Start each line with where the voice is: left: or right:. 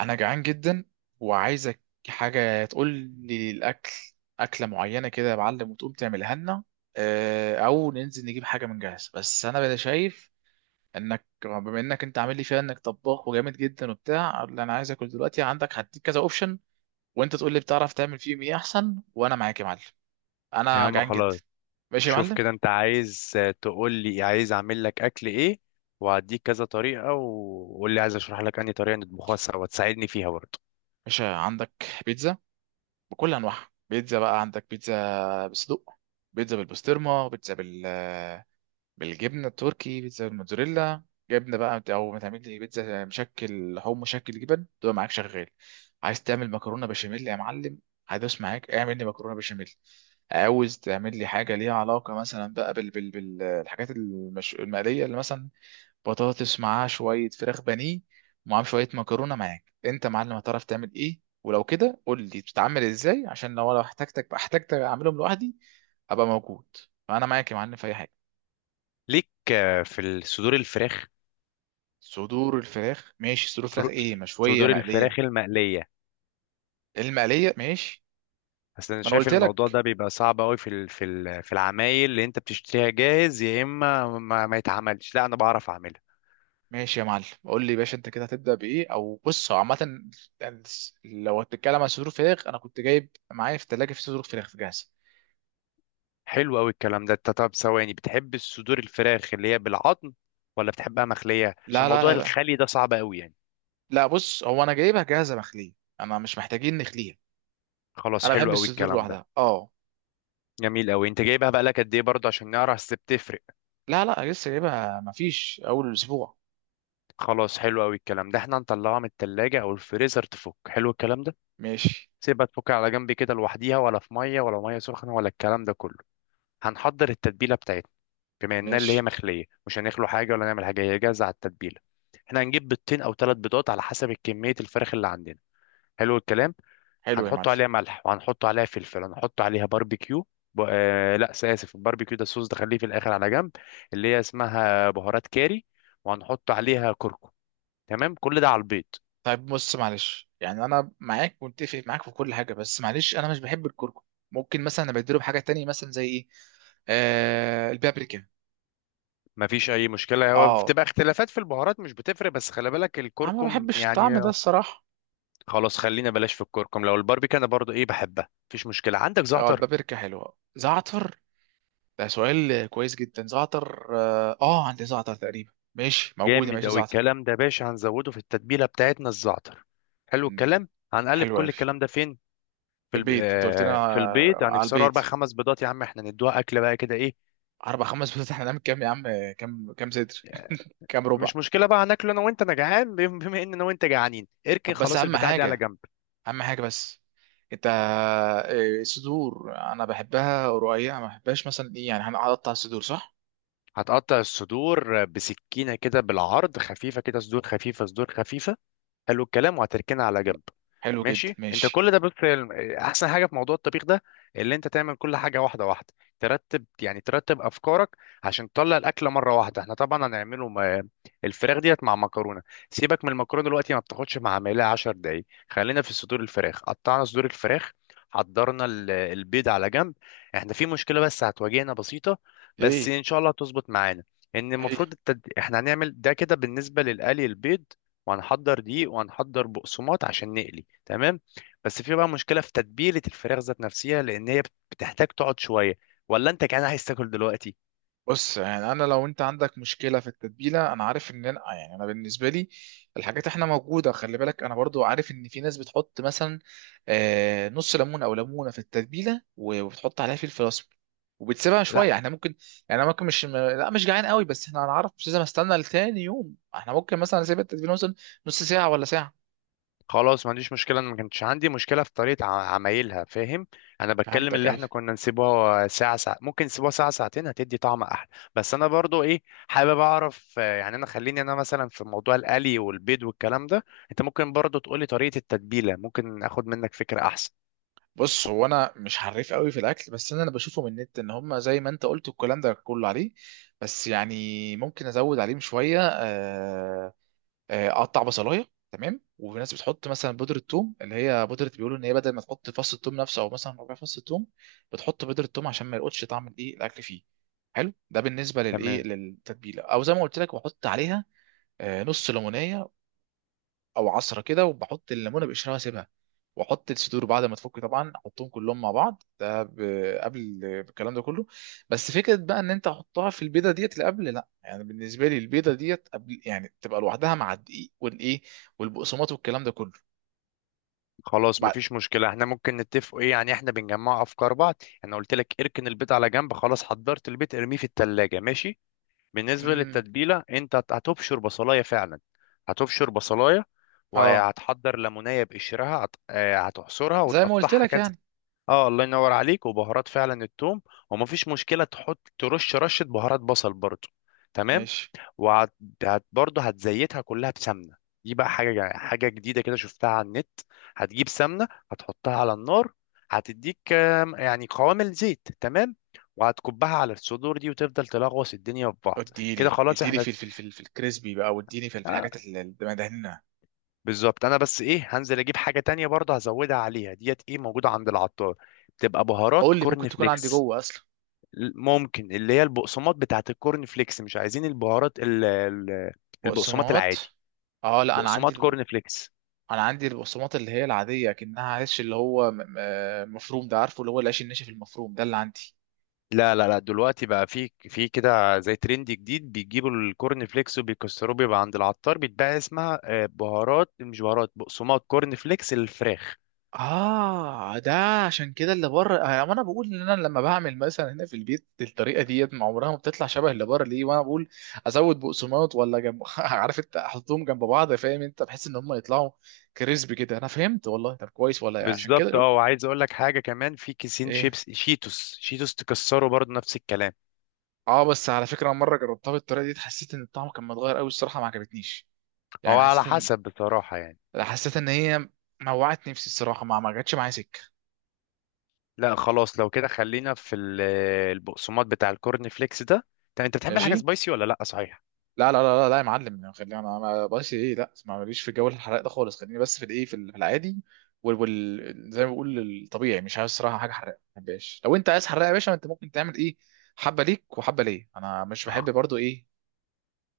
right: انا جعان جدا وعايزك حاجه تقول لي الاكل، اكله معينه كده يا معلم وتقوم تعملها لنا، او ننزل نجيب حاجه من جاهز. بس انا بقى شايف انك بما انك انت عامل لي فيها انك طباخ وجامد جدا وبتاع، اللي انا عايز اكل دلوقتي عندك هديك كذا اوبشن. وانت تقول لي بتعرف تعمل فيهم ايه احسن، وانا معاك يا معلم.
left: يا
right: انا
left: عم
right: جعان جدا.
left: خلاص.
right: ماشي يا
left: شوف
right: معلم.
left: كده، انت عايز تقول لي عايز اعمل لك اكل ايه، وهديك كذا طريقة، وقول لي عايز اشرح لك انهي طريقة نطبخها سوا تساعدني فيها برضه.
right: ماشي، عندك بيتزا بكل انواعها. بيتزا بقى، عندك بيتزا بصدق، بيتزا بالبسطرمه، بيتزا بالفراخ، بالجبنه التركي، بيتزا الموتزاريلا، جبنه بقى، او ما تعمل لي بيتزا مشكل لحوم مشكل جبن، تبقى معاك شغال. عايز تعمل مكرونه بشاميل يا معلم، هدوس معاك اعمل لي مكرونه بشاميل. عاوز تعمل لي حاجه ليها علاقه مثلا بقى بالحاجات المقليه، اللي مثلا بطاطس معاها شويه فراخ بانيه، ومعاهم شويه مكرونه. معاك انت يا معلم هتعرف تعمل ايه، ولو كده قول لي بتتعمل ازاي عشان لو انا احتاجتك اعملهم لوحدي. ابقى موجود، فانا معاك يا معلم في اي حاجه.
left: ليك في صدور الفراخ.
right: صدور الفراخ ماشي. صدور الفراخ
left: فر-
right: ايه، مشويه
left: صدور
right: مقليه؟
left: الفراخ المقلية.
right: المقليه ماشي.
left: اصل انا
right: ما انا
left: شايف
right: قلت
left: الموضوع
right: لك.
left: ده بيبقى صعب قوي في العمايل اللي انت بتشتريها جاهز، يا اما ما يتعملش، لا انا بعرف اعملها.
right: ماشي يا معلم، قول لي يا باشا انت كده هتبدا بايه؟ او بص، هو عامه يعني، لو هتتكلم عن صدور فراخ انا كنت جايب معايا في الثلاجه في صدور فراخ جاهزه.
left: حلو قوي الكلام ده. انت طب ثواني، بتحب الصدور الفراخ اللي هي بالعظم ولا بتحبها مخلية؟ عشان
right: لا لا
left: موضوع
right: لا بقى،
left: الخلي ده صعب قوي يعني.
right: لا بص، هو انا جايبها جاهزه مخليه. انا مش محتاجين نخليها.
left: خلاص،
right: انا
left: حلو
right: بحب
left: قوي
right: الصدور
left: الكلام ده.
right: لوحدها اه.
left: جميل قوي. انت جايبها بقى لك قد ايه برضه عشان نعرف اذا بتفرق.
right: لا لا، لسه جايبها، مفيش اول اسبوع.
left: خلاص، حلو قوي الكلام ده. احنا هنطلعها من التلاجة او الفريزر تفك، حلو الكلام ده.
right: ماشي.
left: سيبها تفك على جنب كده لوحديها، ولا في ميه، ولا ميه سخنه، ولا الكلام ده كله. هنحضر التتبيله بتاعتنا. بما انها اللي هي
right: ماشي.
left: مخليه، مش هنخلو حاجه ولا نعمل حاجه، هي جاهزه على التتبيله. احنا هنجيب بيضتين او ثلاث بيضات على حسب كميه الفراخ اللي عندنا. حلو الكلام.
right: حلو يا
left: هنحط
right: معلم.
left: عليها ملح، وهنحط عليها فلفل، هنحط عليها باربيكيو. ب... آه لا اسف، الباربيكيو ده الصوص ده خليه في الاخر على جنب. اللي هي اسمها بهارات كاري، وهنحط عليها كركم. تمام، كل ده على البيض.
right: طيب بص معلش، يعني انا معاك، متفق معاك في كل حاجه، بس معلش انا مش بحب الكركم. ممكن مثلا ابدله بحاجه تانية، مثلا زي ايه؟ آه البابريكا.
left: مفيش اي مشكله، هو
right: اه
left: بتبقى اختلافات في البهارات مش بتفرق، بس خلي بالك
right: انا ما
left: الكركم
right: بحبش الطعم
left: يعني.
right: ده الصراحه.
left: خلاص، خلينا بلاش في الكركم، لو الباربيكيو انا برضو ايه بحبها مفيش مشكله. عندك
right: اه
left: زعتر؟
right: البابريكا حلوه. زعتر، ده سؤال كويس جدا. زعتر، اه، عندي زعتر تقريبا، ماشي، موجوده،
left: جامد
right: ماشي
left: اوي
right: زعتر.
left: الكلام ده يا باشا، هنزوده في التتبيله بتاعتنا الزعتر. حلو
right: مم،
left: الكلام. هنقلب
right: حلو
left: كل
right: قوي. في
left: الكلام ده فين؟
right: البيت، انت قلت لنا
left: في البيض.
right: على
left: هنكسره اربع
right: البيت،
left: خمس بيضات. يا عم احنا ندوها اكل بقى كده ايه؟
right: اربع خمس بيضات، احنا نعمل كام يا عم؟ كام صدر؟ كام ربع؟
left: مش مشكله بقى، هناكله انا وانت، انا جعان. بما ان انا وانت جعانين، اركن
right: طب بس
left: خلاص
right: اهم
left: البتاع دي على
right: حاجه
left: جنب.
right: اهم حاجه بس. انت صدور، انا بحبها رقيقه، ما بحبهاش مثلا ايه يعني، هنقطع الصدور صح؟
left: هتقطع الصدور بسكينه كده بالعرض، خفيفه كده، صدور خفيفه، صدور خفيفه. حلو الكلام، وهتركنها على جنب.
right: حلو جدا
left: ماشي. انت
right: ماشي.
left: كل ده بص، احسن حاجه في موضوع الطبيخ ده اللي انت تعمل كل حاجه واحده واحده، ترتب يعني، ترتب افكارك، عشان تطلع الاكله مره واحده. احنا طبعا الفراخ ديت مع مكرونه. سيبك من المكرونه دلوقتي، ما بتاخدش مع عمليه 10 دقايق. خلينا في صدور الفراخ. قطعنا صدور الفراخ، حضرنا البيض على جنب. احنا في مشكله بس هتواجهنا بسيطه، بس
right: ايه؟
left: ان شاء الله هتظبط معانا. ان
right: ايه؟
left: المفروض احنا هنعمل ده كده بالنسبه للقلي البيض، وهنحضر دقيق، وهنحضر بقسماط عشان نقلي، تمام. بس في بقى مشكله في تتبيله الفراخ ذات نفسها، لان هي بتحتاج تقعد شويه، ولا انت كمان عايز تاكل دلوقتي؟
right: بص يعني انا لو انت عندك مشكله في التتبيله، انا عارف ان انا يعني، انا بالنسبه لي الحاجات احنا موجوده. خلي بالك انا برضو عارف ان في ناس بتحط مثلا نص ليمون او ليمونه في التتبيله، و- وبتحط عليها فلفل اسمر، وبتسيبها شويه.
left: لا
right: احنا ممكن، يعني انا ممكن، مش لا مش جعان قوي، بس احنا هنعرف، مش لازم استنى لتاني يوم، احنا ممكن مثلا اسيب التتبيله مثلا نص ساعه ولا ساعه.
left: خلاص، ما عنديش مشكله، انا ما كانتش عندي مشكله في طريقه عمايلها، فاهم. انا بتكلم
right: فهمتك
left: اللي احنا
right: ايوه.
left: كنا نسيبها ساعه ساعه، ممكن نسيبها ساعه ساعتين هتدي طعم احلى. بس انا برضو ايه حابب اعرف، يعني انا خليني انا مثلا في موضوع القلي والبيض والكلام ده، انت ممكن برضو تقولي طريقه التتبيله ممكن اخد منك فكره احسن.
right: بص هو انا مش حريف قوي في الاكل، بس انا اللي بشوفه من النت ان هم زي ما انت قلت الكلام ده كله عليه، بس يعني ممكن ازود عليهم شويه. اقطع بصلايه، تمام. وفي ناس بتحط مثلا بودره ثوم، اللي هي بودره، بيقولوا ان هي بدل ما تحط فص الثوم نفسه، او مثلا ربع فص الثوم، بتحط بودره ثوم عشان ما يلقطش طعم الايه الاكل فيه. حلو ده بالنسبه للايه
left: تمام.
right: للتتبيله. او زي ما قلت لك، بحط عليها نص ليمونيه، او عصره كده، وبحط الليمونه بقشرها واسيبها. واحط الصدور بعد ما تفك طبعا، احطهم كلهم مع بعض ده قبل الكلام ده كله. بس فكره بقى، ان انت تحطها في البيضه ديت اللي قبل، لا يعني بالنسبه لي البيضه ديت قبل يعني تبقى لوحدها مع الدقيق والايه والبقسماط والكلام ده كله.
left: خلاص
right: بعد.
left: مفيش مشكلة، احنا ممكن نتفقوا ايه يعني، احنا بنجمع افكار بعض. انا قلت لك اركن البيض على جنب خلاص، حضرت البيض ارميه في التلاجة، ماشي. بالنسبة
right: امم.
left: للتتبيلة، انت هتبشر بصلاية فعلا، هتبشر بصلاية،
right: اه
left: وهتحضر ليمونية بقشرها، هتعصرها
right: زي ما قلت
left: وتقطعها
right: لك
left: كذا.
right: يعني.
left: اه الله ينور عليك، وبهارات فعلا التوم، ومفيش مشكلة تحط ترش رشة بهارات بصل برضو، تمام.
right: ماشي.
left: وهت هت برضه هتزيتها كلها بسمنه. دي بقى حاجه جديده كده شفتها على النت. هتجيب سمنه، هتحطها على النار، هتديك يعني قوام الزيت، تمام، وهتكبها على الصدور دي وتفضل تلغوص الدنيا في بعض. كده
right: اديلي
left: خلاص
right: اديلي
left: احنا،
right: في الكريسبي بقى، واديني في
left: آه،
right: الحاجات اللي مدهنها.
left: بالظبط. انا بس ايه، هنزل اجيب حاجه تانية برضه هزودها عليها، ديت ايه موجوده عند العطار، بتبقى بهارات
right: قول لي، ممكن
left: كورن
right: تكون عندي
left: فليكس.
right: جوه اصلا؟
left: ممكن اللي هي البقسماط بتاعت الكورن فليكس، مش عايزين البهارات البقسماط العادي،
right: بقسماط؟ اه لا انا عندي.
left: بقسماط كورن فليكس.
right: انا عندي البقسماط اللي هي العاديه، كأنها عيش اللي هو مفروم ده، عارفه، اللي هو العيش الناشف المفروم ده اللي عندي.
left: لا لا لا، دلوقتي بقى في كده زي ترند جديد بيجيبوا الكورن فليكس وبيكسروه، بيبقى عند العطار بيتباع، اسمها بهارات، مش بهارات، بقسماط كورن فليكس الفراخ.
right: اه ده. عشان كده اللي بره، وانا بقول ان انا لما بعمل مثلا هنا في البيت الطريقه ديت ما عمرها ما بتطلع شبه اللي بره ليه، وانا بقول ازود بقسماط ولا جنب عارف انت، احطهم جنب بعض فاهم انت، بحس ان هم يطلعوا كريسبي كده. انا فهمت والله. طب كويس والله. عشان كده
left: بالظبط.
right: شوف.
left: اه وعايز اقول لك حاجه كمان، في كيسين
right: ايه؟
left: شيبس شيتوس، شيتوس تكسره برضه نفس الكلام.
right: اه بس على فكره، مره جربتها بالطريقه دي، حسيت ان الطعم كان متغير قوي الصراحه، ما عجبتنيش.
left: هو
right: يعني
left: على حسب بصراحه يعني.
right: حسيت ان هي موعت نفسي الصراحه، ما جاتش معايا سكه.
left: لا خلاص، لو كده خلينا في البقسماط بتاع الكورن فليكس ده. طب انت بتحب الحاجه
right: ماشي.
left: سبايسي ولا لا، صحيح؟
right: لا لا لا لا, لا يا معلم يعني، خلينا، انا ما بقاش ايه، لا ما ماليش في جو الحرق ده خالص، خليني بس في الايه، في العادي زي ما بقول الطبيعي، مش عايز الصراحه حاجه حرقه ما بحبهاش. لو انت عايز حرقه يا باشا، انت ممكن تعمل ايه، حبه ليك وحبه ليا، انا مش بحب برضو ايه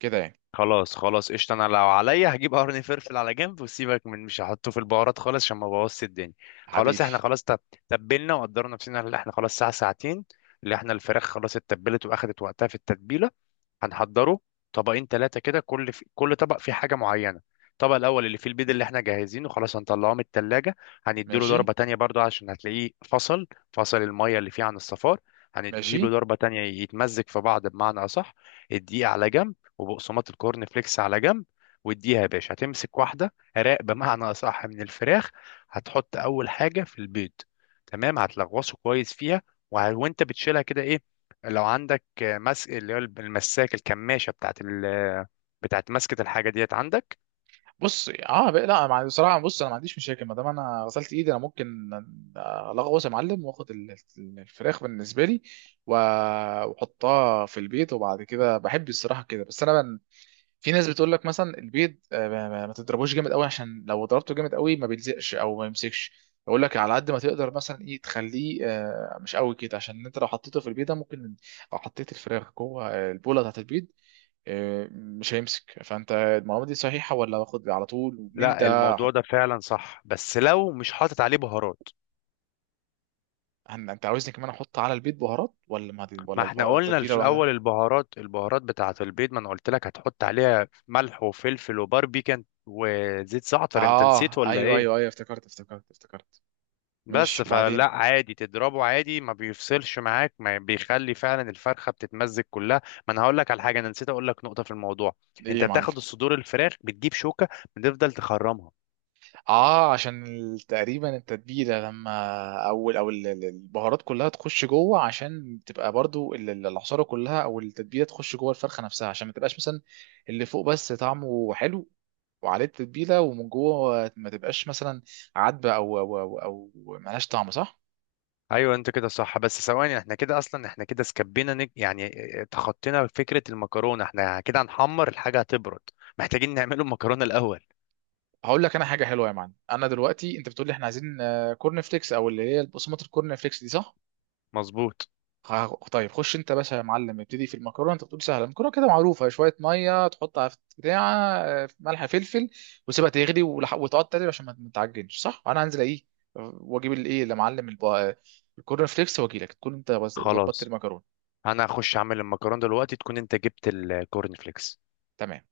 right: كده يعني.
left: خلاص خلاص قشطة، انا لو عليا هجيب قرن فلفل على جنب وسيبك من، مش هحطه في البهارات خالص عشان ما بوظش الدنيا. خلاص
right: حبيبي.
left: احنا خلاص، تبلنا وقدرنا نفسنا. اللي احنا خلاص ساعة ساعتين، اللي احنا الفراخ خلاص اتبلت واخدت وقتها في التتبيلة. هنحضره طبقين ثلاثة كده، كل طبق فيه حاجة معينة. الطبق الأول اللي فيه البيض اللي احنا جاهزينه خلاص، هنطلعه من التلاجة، هنديله
right: ماشي.
left: ضربة تانية برضو عشان هتلاقيه فصل، فصل المية اللي فيه عن الصفار. هنديله
right: ماشي.
left: ضربة تانية يتمزج في بعض بمعنى أصح. الدقيق على جنب، وبقسماط الكورن فليكس على جنب. واديها يا باشا، هتمسك واحدة راق بمعنى أصح من الفراخ، هتحط أول حاجة في البيض، تمام، هتلغوصه كويس فيها. وانت بتشيلها كده ايه، لو عندك مس اللي هو المساك الكماشة بتاعت مسكة الحاجة ديت عندك.
right: بص، اه بقى، لا بصراحه. بص انا ما عنديش مشاكل ما دام انا غسلت ايدي، انا ممكن الغوص يا معلم، واخد الفراخ بالنسبه لي، و- واحطها في البيت، وبعد كده بحب الصراحه كده. بس انا من، في ناس بتقول لك مثلا البيض ما تضربوش جامد قوي، عشان لو ضربته جامد قوي ما بيلزقش او ما يمسكش. بقول لك على قد ما تقدر مثلا ايه تخليه مش قوي كده، عشان انت لو حطيته في البيضه ممكن، او حطيت الفراخ جوه البوله بتاعت البيض، مش هيمسك. فانت المعلومه دي صحيحه، ولا باخد على طول، ومين
left: لا
right: ده
left: الموضوع
right: احط؟
left: ده فعلا صح، بس لو مش حاطط عليه بهارات.
right: انت عاوزني كمان احط على البيض بهارات، ولا ما دي،
left: ما
right: ولا
left: احنا
right: البهارات
left: قلنا
right: التتبيله
left: في
right: لوحدها؟
left: الأول البهارات، البهارات بتاعت البيض، ما انا قلت لك هتحط عليها ملح وفلفل وباربيكان وزيت زعتر، انت
right: اه
left: نسيت ولا
right: ايوه،
left: ايه؟
right: ايوه، ايوه، افتكرت، افتكرت، افتكرت. ماشي
left: بس فلا
right: وبعدين؟
left: عادي تضربه عادي، ما بيفصلش معاك، ما بيخلي فعلا الفرخة بتتمزج كلها. ما انا هقول لك على حاجة، انا نسيت اقول لك نقطة في الموضوع.
right: ايه
left: انت
right: يا معلم؟
left: بتاخد الصدور الفراخ، بتجيب شوكة، بتفضل تخرمها.
right: اه عشان تقريبا التتبيله لما، البهارات كلها تخش جوه، عشان تبقى برضو العصاره كلها او التتبيله تخش جوه الفرخه نفسها، عشان ما تبقاش مثلا اللي فوق بس طعمه حلو وعليه التتبيله، ومن جوه ما تبقاش مثلا عدبه أو ملهاش طعم صح.
left: ايوه انت كده صح، بس ثواني احنا كده اصلا، احنا كده يعني تخطينا فكره المكرونه، احنا كده هنحمر الحاجه هتبرد، محتاجين نعمله المكرونه الاول.
right: هقول لك انا حاجه حلوه يا معلم، انا دلوقتي انت بتقول لي احنا عايزين كورن فليكس او اللي هي بقسمه الكورن فليكس دي صح؟
left: مظبوط.
right: طيب خش انت بس يا معلم، ابتدي في المكرونه، انت بتقول سهله المكرونه كده معروفه، شويه ميه تحطها في بتاع ملح فلفل، وسيبها تغلي، وتقعد تقلب عشان ما تعجنش صح. انا هنزل ايه، واجيب الايه اللي معلم الكورن فليكس، واجي لك تكون انت ظبطت
left: خلاص
right: المكرونه.
left: انا هخش اعمل المكرونه دلوقتي تكون انت جبت الكورن فليكس.
right: تمام.